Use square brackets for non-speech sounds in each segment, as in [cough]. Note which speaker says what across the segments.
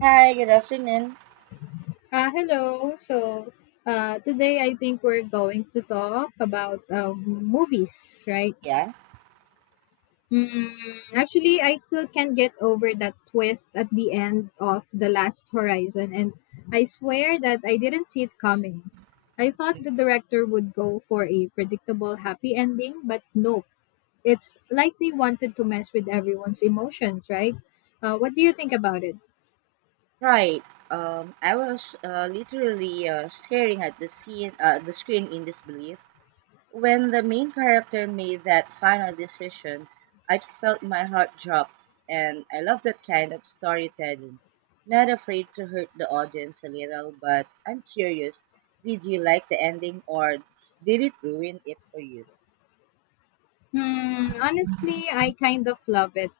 Speaker 1: Hi, good afternoon.
Speaker 2: Hello. Today I think we're going to talk about movies, right?
Speaker 1: Yeah,
Speaker 2: Mm, actually, I still can't get over that twist at the end of The Last Horizon, and I swear that I didn't see it coming. I thought the director would go for a predictable happy ending, but nope. It's like they wanted to mess with everyone's emotions, right? What do you think about it?
Speaker 1: right. I was literally staring at the screen in disbelief when the main character made that final decision. I felt my heart drop, and I love that kind of storytelling. Not afraid to hurt the audience a little, but I'm curious. Did you like the ending, or did it ruin it for you?
Speaker 2: Hmm, honestly, I kind of love it.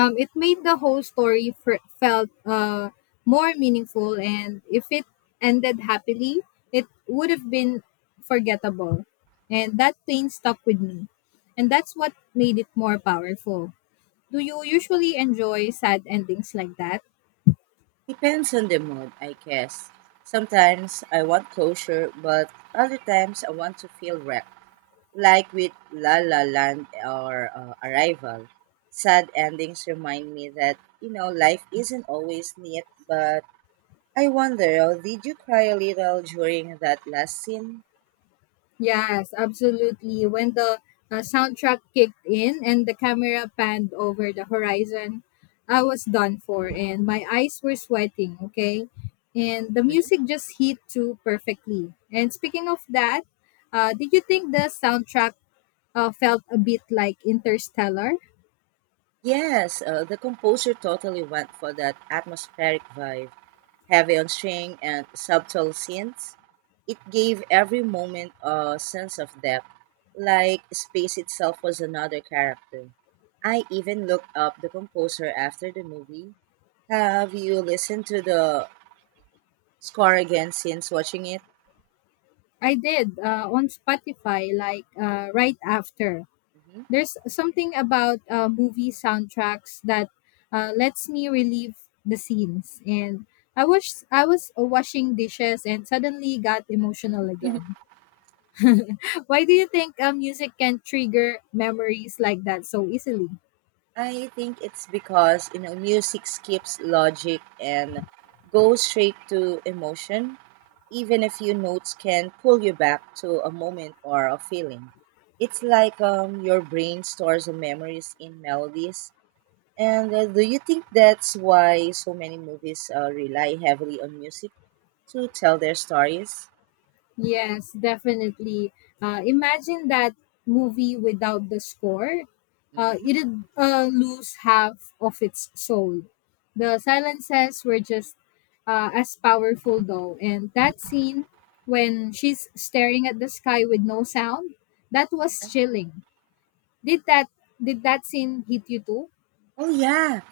Speaker 2: It made the whole story felt more meaningful, and if it ended happily, it would have been forgettable. And that pain stuck with me, and that's what made it more powerful. Do you usually enjoy sad endings like that?
Speaker 1: Depends on the mood, I guess. Sometimes I want closure, but other times I want to feel wrecked. Like with La La Land or Arrival. Sad endings remind me that, you know, life isn't always neat, but I wonder, did you cry a little during that last scene?
Speaker 2: Yes, absolutely. When the soundtrack kicked in and the camera panned over the horizon, I was done for and my eyes were sweating, okay? And the
Speaker 1: Mhm.
Speaker 2: music just hit too perfectly. And speaking of that, did you think the soundtrack felt a bit like Interstellar?
Speaker 1: Yes, the composer totally went for that atmospheric vibe. Heavy on string and subtle scenes. It gave every moment a sense of depth, like space itself was another character. I even looked up the composer after the movie. Have you listened to the score again since watching it?
Speaker 2: I did, on Spotify, right after. There's something about movie soundtracks that lets me relive the scenes, and I wish I was washing dishes and suddenly got emotional
Speaker 1: hmm
Speaker 2: again. [laughs] Why do you think music can trigger memories like that so easily?
Speaker 1: I think it's because, you know, music skips logic and goes straight to emotion. Even a few notes can pull you back to a moment or a feeling. It's like your brain stores the memories in melodies. And do you think that's why so many movies rely heavily on music to tell their stories?
Speaker 2: Yes, definitely. Imagine that movie without the score. Uh,
Speaker 1: hmm
Speaker 2: it'd uh, lose half of its soul. The silences were just as powerful, though. And that scene when she's staring at the sky with no sound, that was chilling. Did that did that scene hit you too?
Speaker 1: Oh yeah,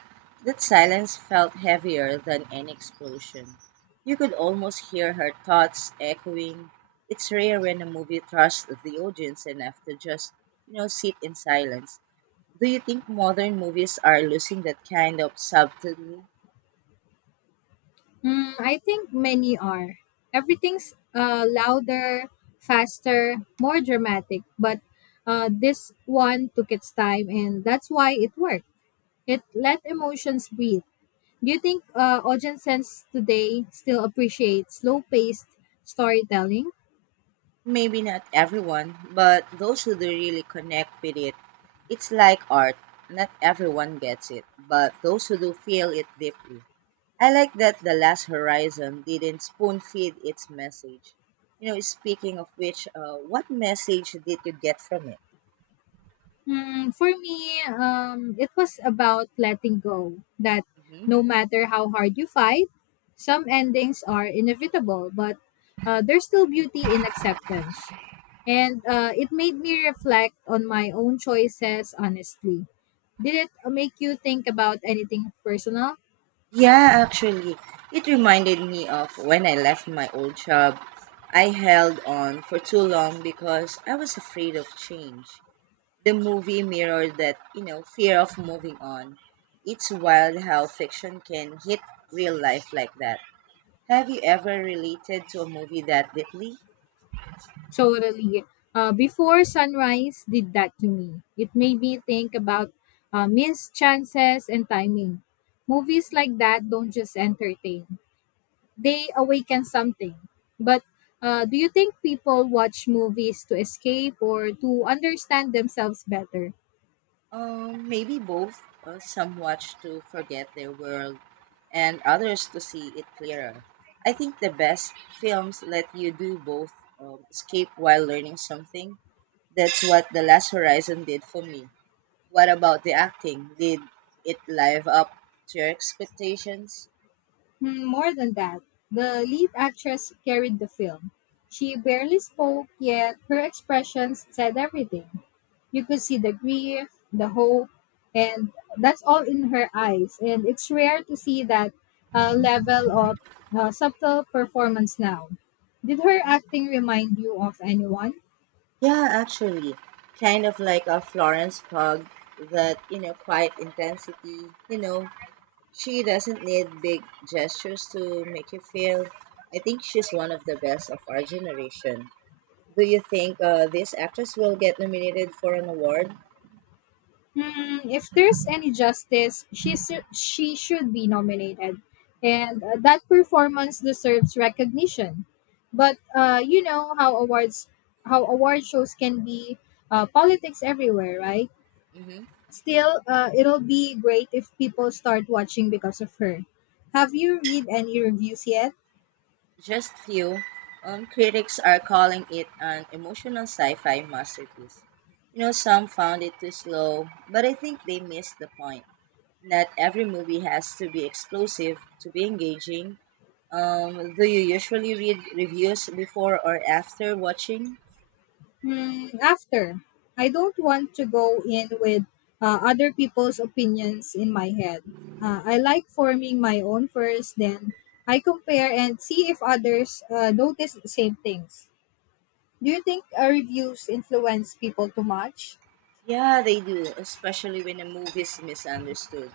Speaker 1: that silence felt heavier than any explosion. You could almost hear her thoughts echoing. It's rare when a movie trusts the audience enough to just, you know, sit in silence. Do you think modern movies are losing that kind of subtlety?
Speaker 2: Mm, I think many are. Everything's louder, faster, more dramatic, but this one took its time, and that's why it worked. It let emotions breathe. Do you think audiences today still appreciate slow paced storytelling?
Speaker 1: Maybe not everyone, but those who do really connect with it. It's like art. Not everyone gets it, but those who do feel it deeply. I like that The Last Horizon didn't spoon feed its message. You know, speaking of which, what message did you get from it?
Speaker 2: Mm, for me, it was about letting go. That
Speaker 1: hmm
Speaker 2: no matter how hard you fight, some endings are inevitable, but there's still beauty in acceptance. And it made me reflect on my own choices honestly. Did it make you think about anything personal?
Speaker 1: Yeah, actually, it reminded me of when I left my old job. I held on for too long because I was afraid of change. The movie mirrored that, you know, fear of moving on. It's wild how fiction can hit real life like that. Have you ever related to a movie that deeply?
Speaker 2: Totally. Before sunrise did that to me. It made me think about missed chances and timing. Movies like that don't just entertain, they awaken something. But do you think people watch movies to escape or to understand themselves better?
Speaker 1: Maybe both. Some watch to forget their world, and others to see it clearer. I think the best films let you do both, escape while learning something. That's what The Last Horizon did for me. What about the acting? Did it live up to your expectations?
Speaker 2: Hmm, more than that, the lead actress carried the film. She barely spoke, yet her expressions said everything. You could see the grief, the hope, and that's all in her eyes. And it's rare to see that level of subtle performance now. Did her acting remind you of anyone?
Speaker 1: Yeah, actually. Kind of like a Florence Pugh, that, you know, quiet intensity, you know, she doesn't need big gestures to make you feel. I think she's one of the best of our generation. Do you think this actress will get nominated for an award?
Speaker 2: Hmm, if there's any justice, she should be nominated, and that performance deserves recognition. But you know how award shows can be, politics everywhere, right?
Speaker 1: hmm
Speaker 2: Still, it'll be great if people start watching because of her. Have you read any reviews yet?
Speaker 1: Just few. Critics are calling it an emotional sci-fi masterpiece. You know, some found it too slow, but I think they missed the point. Not every movie has to be explosive to be engaging. Do you usually read reviews before or after watching?
Speaker 2: Mm, after, I don't want to go in with other people's opinions in my head. I like forming my own first, then I compare and see if others notice the same things. Do you think reviews influence people too much?
Speaker 1: Yeah, they do, especially when a movie is misunderstood.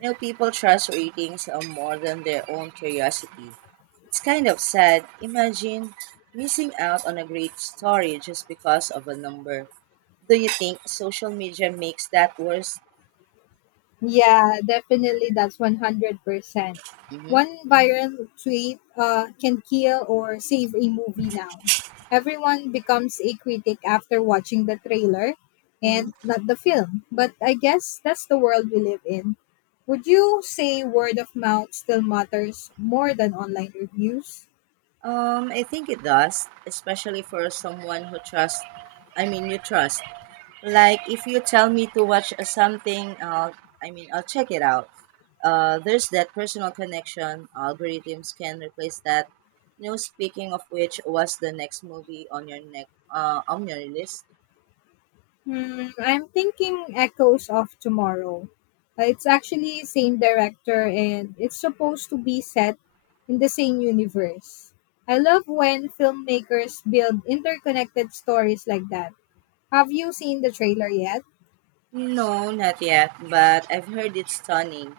Speaker 1: You know, people trust ratings on more than their own curiosity. It's kind of sad. Imagine missing out on a great story just because of a number. Do you think social media makes that worse?
Speaker 2: Yeah, definitely. That's 100%.
Speaker 1: hmm
Speaker 2: One viral tweet can kill or save a movie now. Everyone becomes a critic after watching the trailer
Speaker 1: hmm
Speaker 2: and not the film. But I guess that's the world we live in. Would you say word of mouth still matters more than online reviews?
Speaker 1: I think it does, especially for someone who trusts. I mean, you trust. Like if you tell me to watch something, I mean, I'll check it out. There's that personal connection. Algorithms can replace that. You know, speaking of which, was the next movie on your neck on your list?
Speaker 2: Hmm, I'm thinking Echoes of Tomorrow. It's actually same director and it's supposed to be set in the same universe. I love when filmmakers build interconnected stories like that. Have you seen the trailer yet?
Speaker 1: No, not yet, but I've heard it's stunning.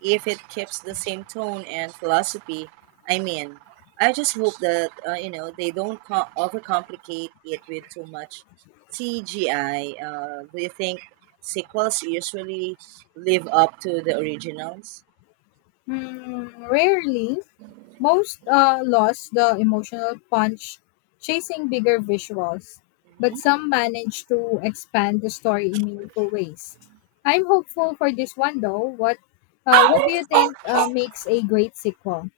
Speaker 1: If it keeps the same tone and philosophy, I mean, I just hope that you know, they don't overcomplicate it with too much CGI. Do you think sequels usually live up to the originals?
Speaker 2: Hmm, rarely, most lost the emotional punch chasing bigger visuals, but
Speaker 1: Mhm.
Speaker 2: some managed to expand the story in meaningful ways. I'm hopeful for this one though. What do you think makes a great sequel?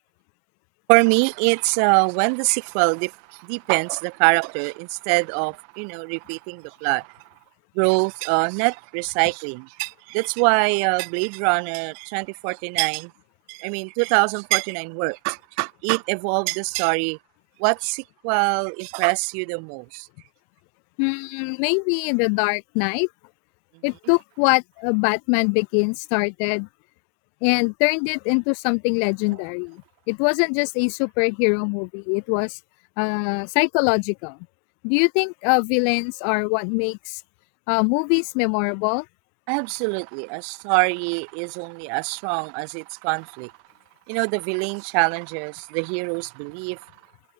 Speaker 1: For me, it's when the sequel deepens the character instead of, you know, repeating the plot. Growth, not recycling. That's why Blade Runner 2049, I mean 2049 worked. It evolved the story. What sequel impressed you the most?
Speaker 2: Hmm, maybe The Dark Knight. It
Speaker 1: Mhm.
Speaker 2: took what Batman Begins started and turned it into something legendary. It wasn't just a superhero movie, it was psychological. Do you think villains are what makes movies memorable?
Speaker 1: Absolutely. A story is only as strong as its conflict. You know, the villain challenges the hero's belief,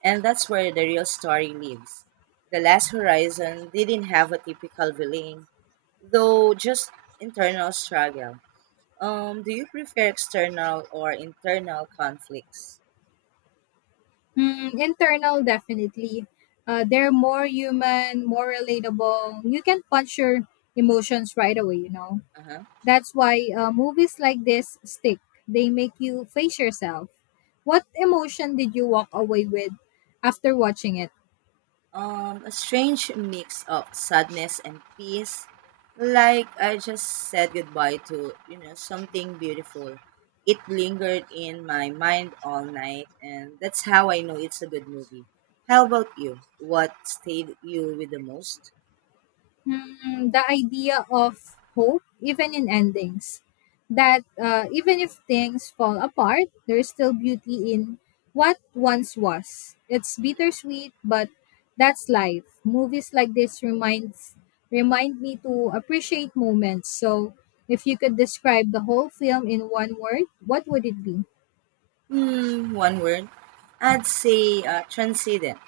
Speaker 1: and that's where the real story lives. The Last Horizon didn't have a typical villain, though, just internal struggle. Do you prefer external or internal conflicts?
Speaker 2: Hmm, internal, definitely. They're more human, more relatable. You can punch your emotions right away, you know.
Speaker 1: Uh-huh.
Speaker 2: That's why movies like this stick. They make you face yourself. What emotion did you walk away with after watching it?
Speaker 1: A strange mix of sadness and peace. Like I just said goodbye to, you know, something beautiful. It lingered in my mind all night, and that's how I know it's a good movie. How about you? What stayed you with the most?
Speaker 2: Mm, the idea of hope, even in endings, that even if things fall apart, there's still beauty in what once was. It's bittersweet, but that's life. Movies like this remind me to appreciate moments. So, if you could describe the whole film in one word, what would it be?
Speaker 1: Hmm, one word. I'd say transcendent.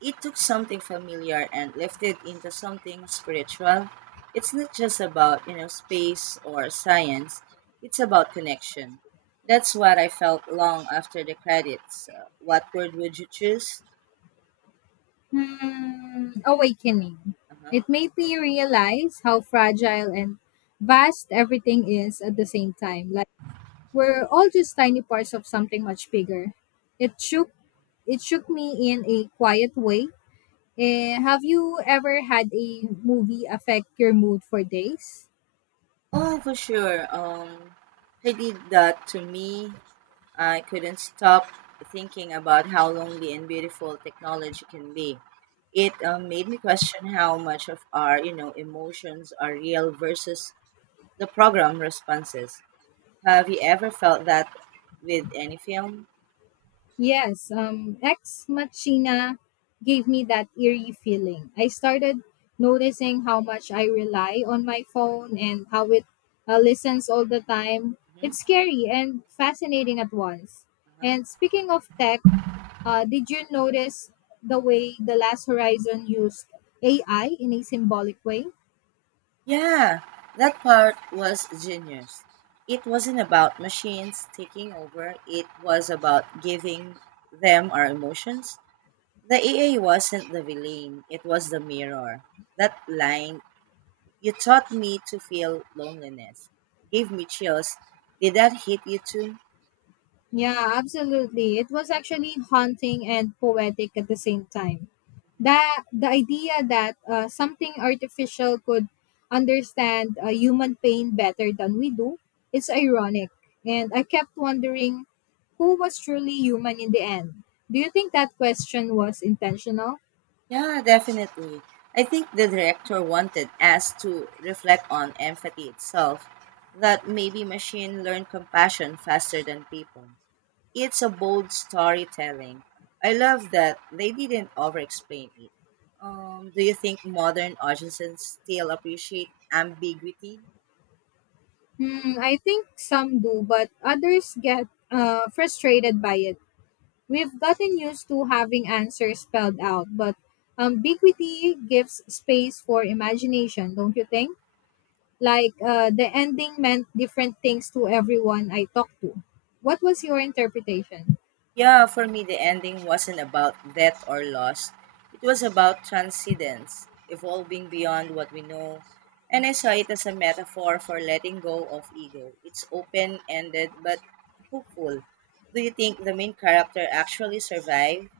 Speaker 1: It took something familiar and lifted into something spiritual. It's not just about, you know, space or science. It's about connection. That's what I felt long after the credits. What word would you choose?
Speaker 2: Hmm, awakening.
Speaker 1: Uh-huh.
Speaker 2: It made me realize how fragile and vast everything is at the same time. Like we're all just tiny parts of something much bigger. It shook it shook me in a quiet way. Eh, have you ever had a movie affect your mood for days?
Speaker 1: Oh, for sure. He did that to me. I couldn't stop thinking about how lonely and beautiful technology can be. It made me question how much of our, you know, emotions are real versus the program responses. Have you ever felt that with any film?
Speaker 2: Yes, Ex Machina gave me that eerie feeling. I started noticing how much I rely on my phone and how it listens all the time.
Speaker 1: Mhm.
Speaker 2: It's scary and fascinating at once.
Speaker 1: Uh-huh.
Speaker 2: And speaking of tech, did you notice the way The Last Horizon used AI in a symbolic way?
Speaker 1: Yeah, that part was genius. It wasn't about machines taking over, it was about giving them our emotions. The EA wasn't the villain, it was the mirror. That line, you taught me to feel loneliness. Gave me chills. Did that hit you too?
Speaker 2: Yeah, absolutely. It was actually haunting and poetic at the same time. That the idea that something artificial could understand human pain better than we do, it's ironic. And I kept wondering who was truly human in the end. Do you think that question was intentional?
Speaker 1: Yeah, definitely. I think the director wanted us to reflect on empathy itself, that maybe machine learn compassion faster than people. It's a bold storytelling. I love that they didn't over-explain it. Do you think modern audiences still appreciate ambiguity?
Speaker 2: Hmm, I think some do, but others get frustrated by it. We've gotten used to having answers spelled out, but ambiguity gives space for imagination, don't you think? The ending meant different things to everyone I talked to. What was your interpretation?
Speaker 1: Yeah, for me, the ending wasn't about death or loss. It was about transcendence, evolving beyond what we know. And I saw it as a metaphor for letting go of ego. It's open ended but hopeful. Do you think the main character actually survived?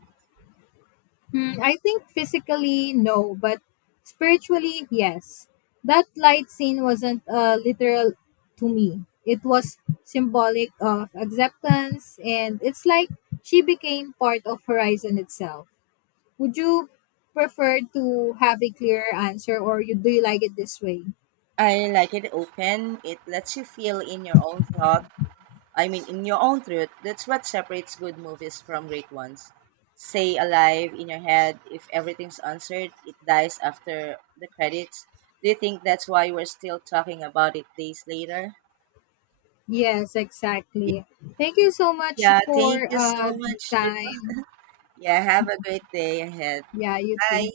Speaker 2: Hmm, I think physically, no, but spiritually, yes. That light scene wasn't literal to me. It was symbolic of acceptance, and it's like she became part of Horizon itself. Would you prefer to have a clearer answer, or you, do you like it this way?
Speaker 1: I like it open. It lets you feel in your own thoughts. I mean, in your own truth, that's what separates good movies from great ones. Say alive in your head, if everything's answered, it dies after the credits. Do you think that's why we're still talking about it days later?
Speaker 2: Yes,
Speaker 1: Ye-
Speaker 2: exactly. Thank you so much
Speaker 1: Yeah, thank
Speaker 2: for
Speaker 1: you so
Speaker 2: the
Speaker 1: much, dude.
Speaker 2: time.
Speaker 1: Yeah, have a great day ahead.
Speaker 2: Yeah, you
Speaker 1: Bye.
Speaker 2: too.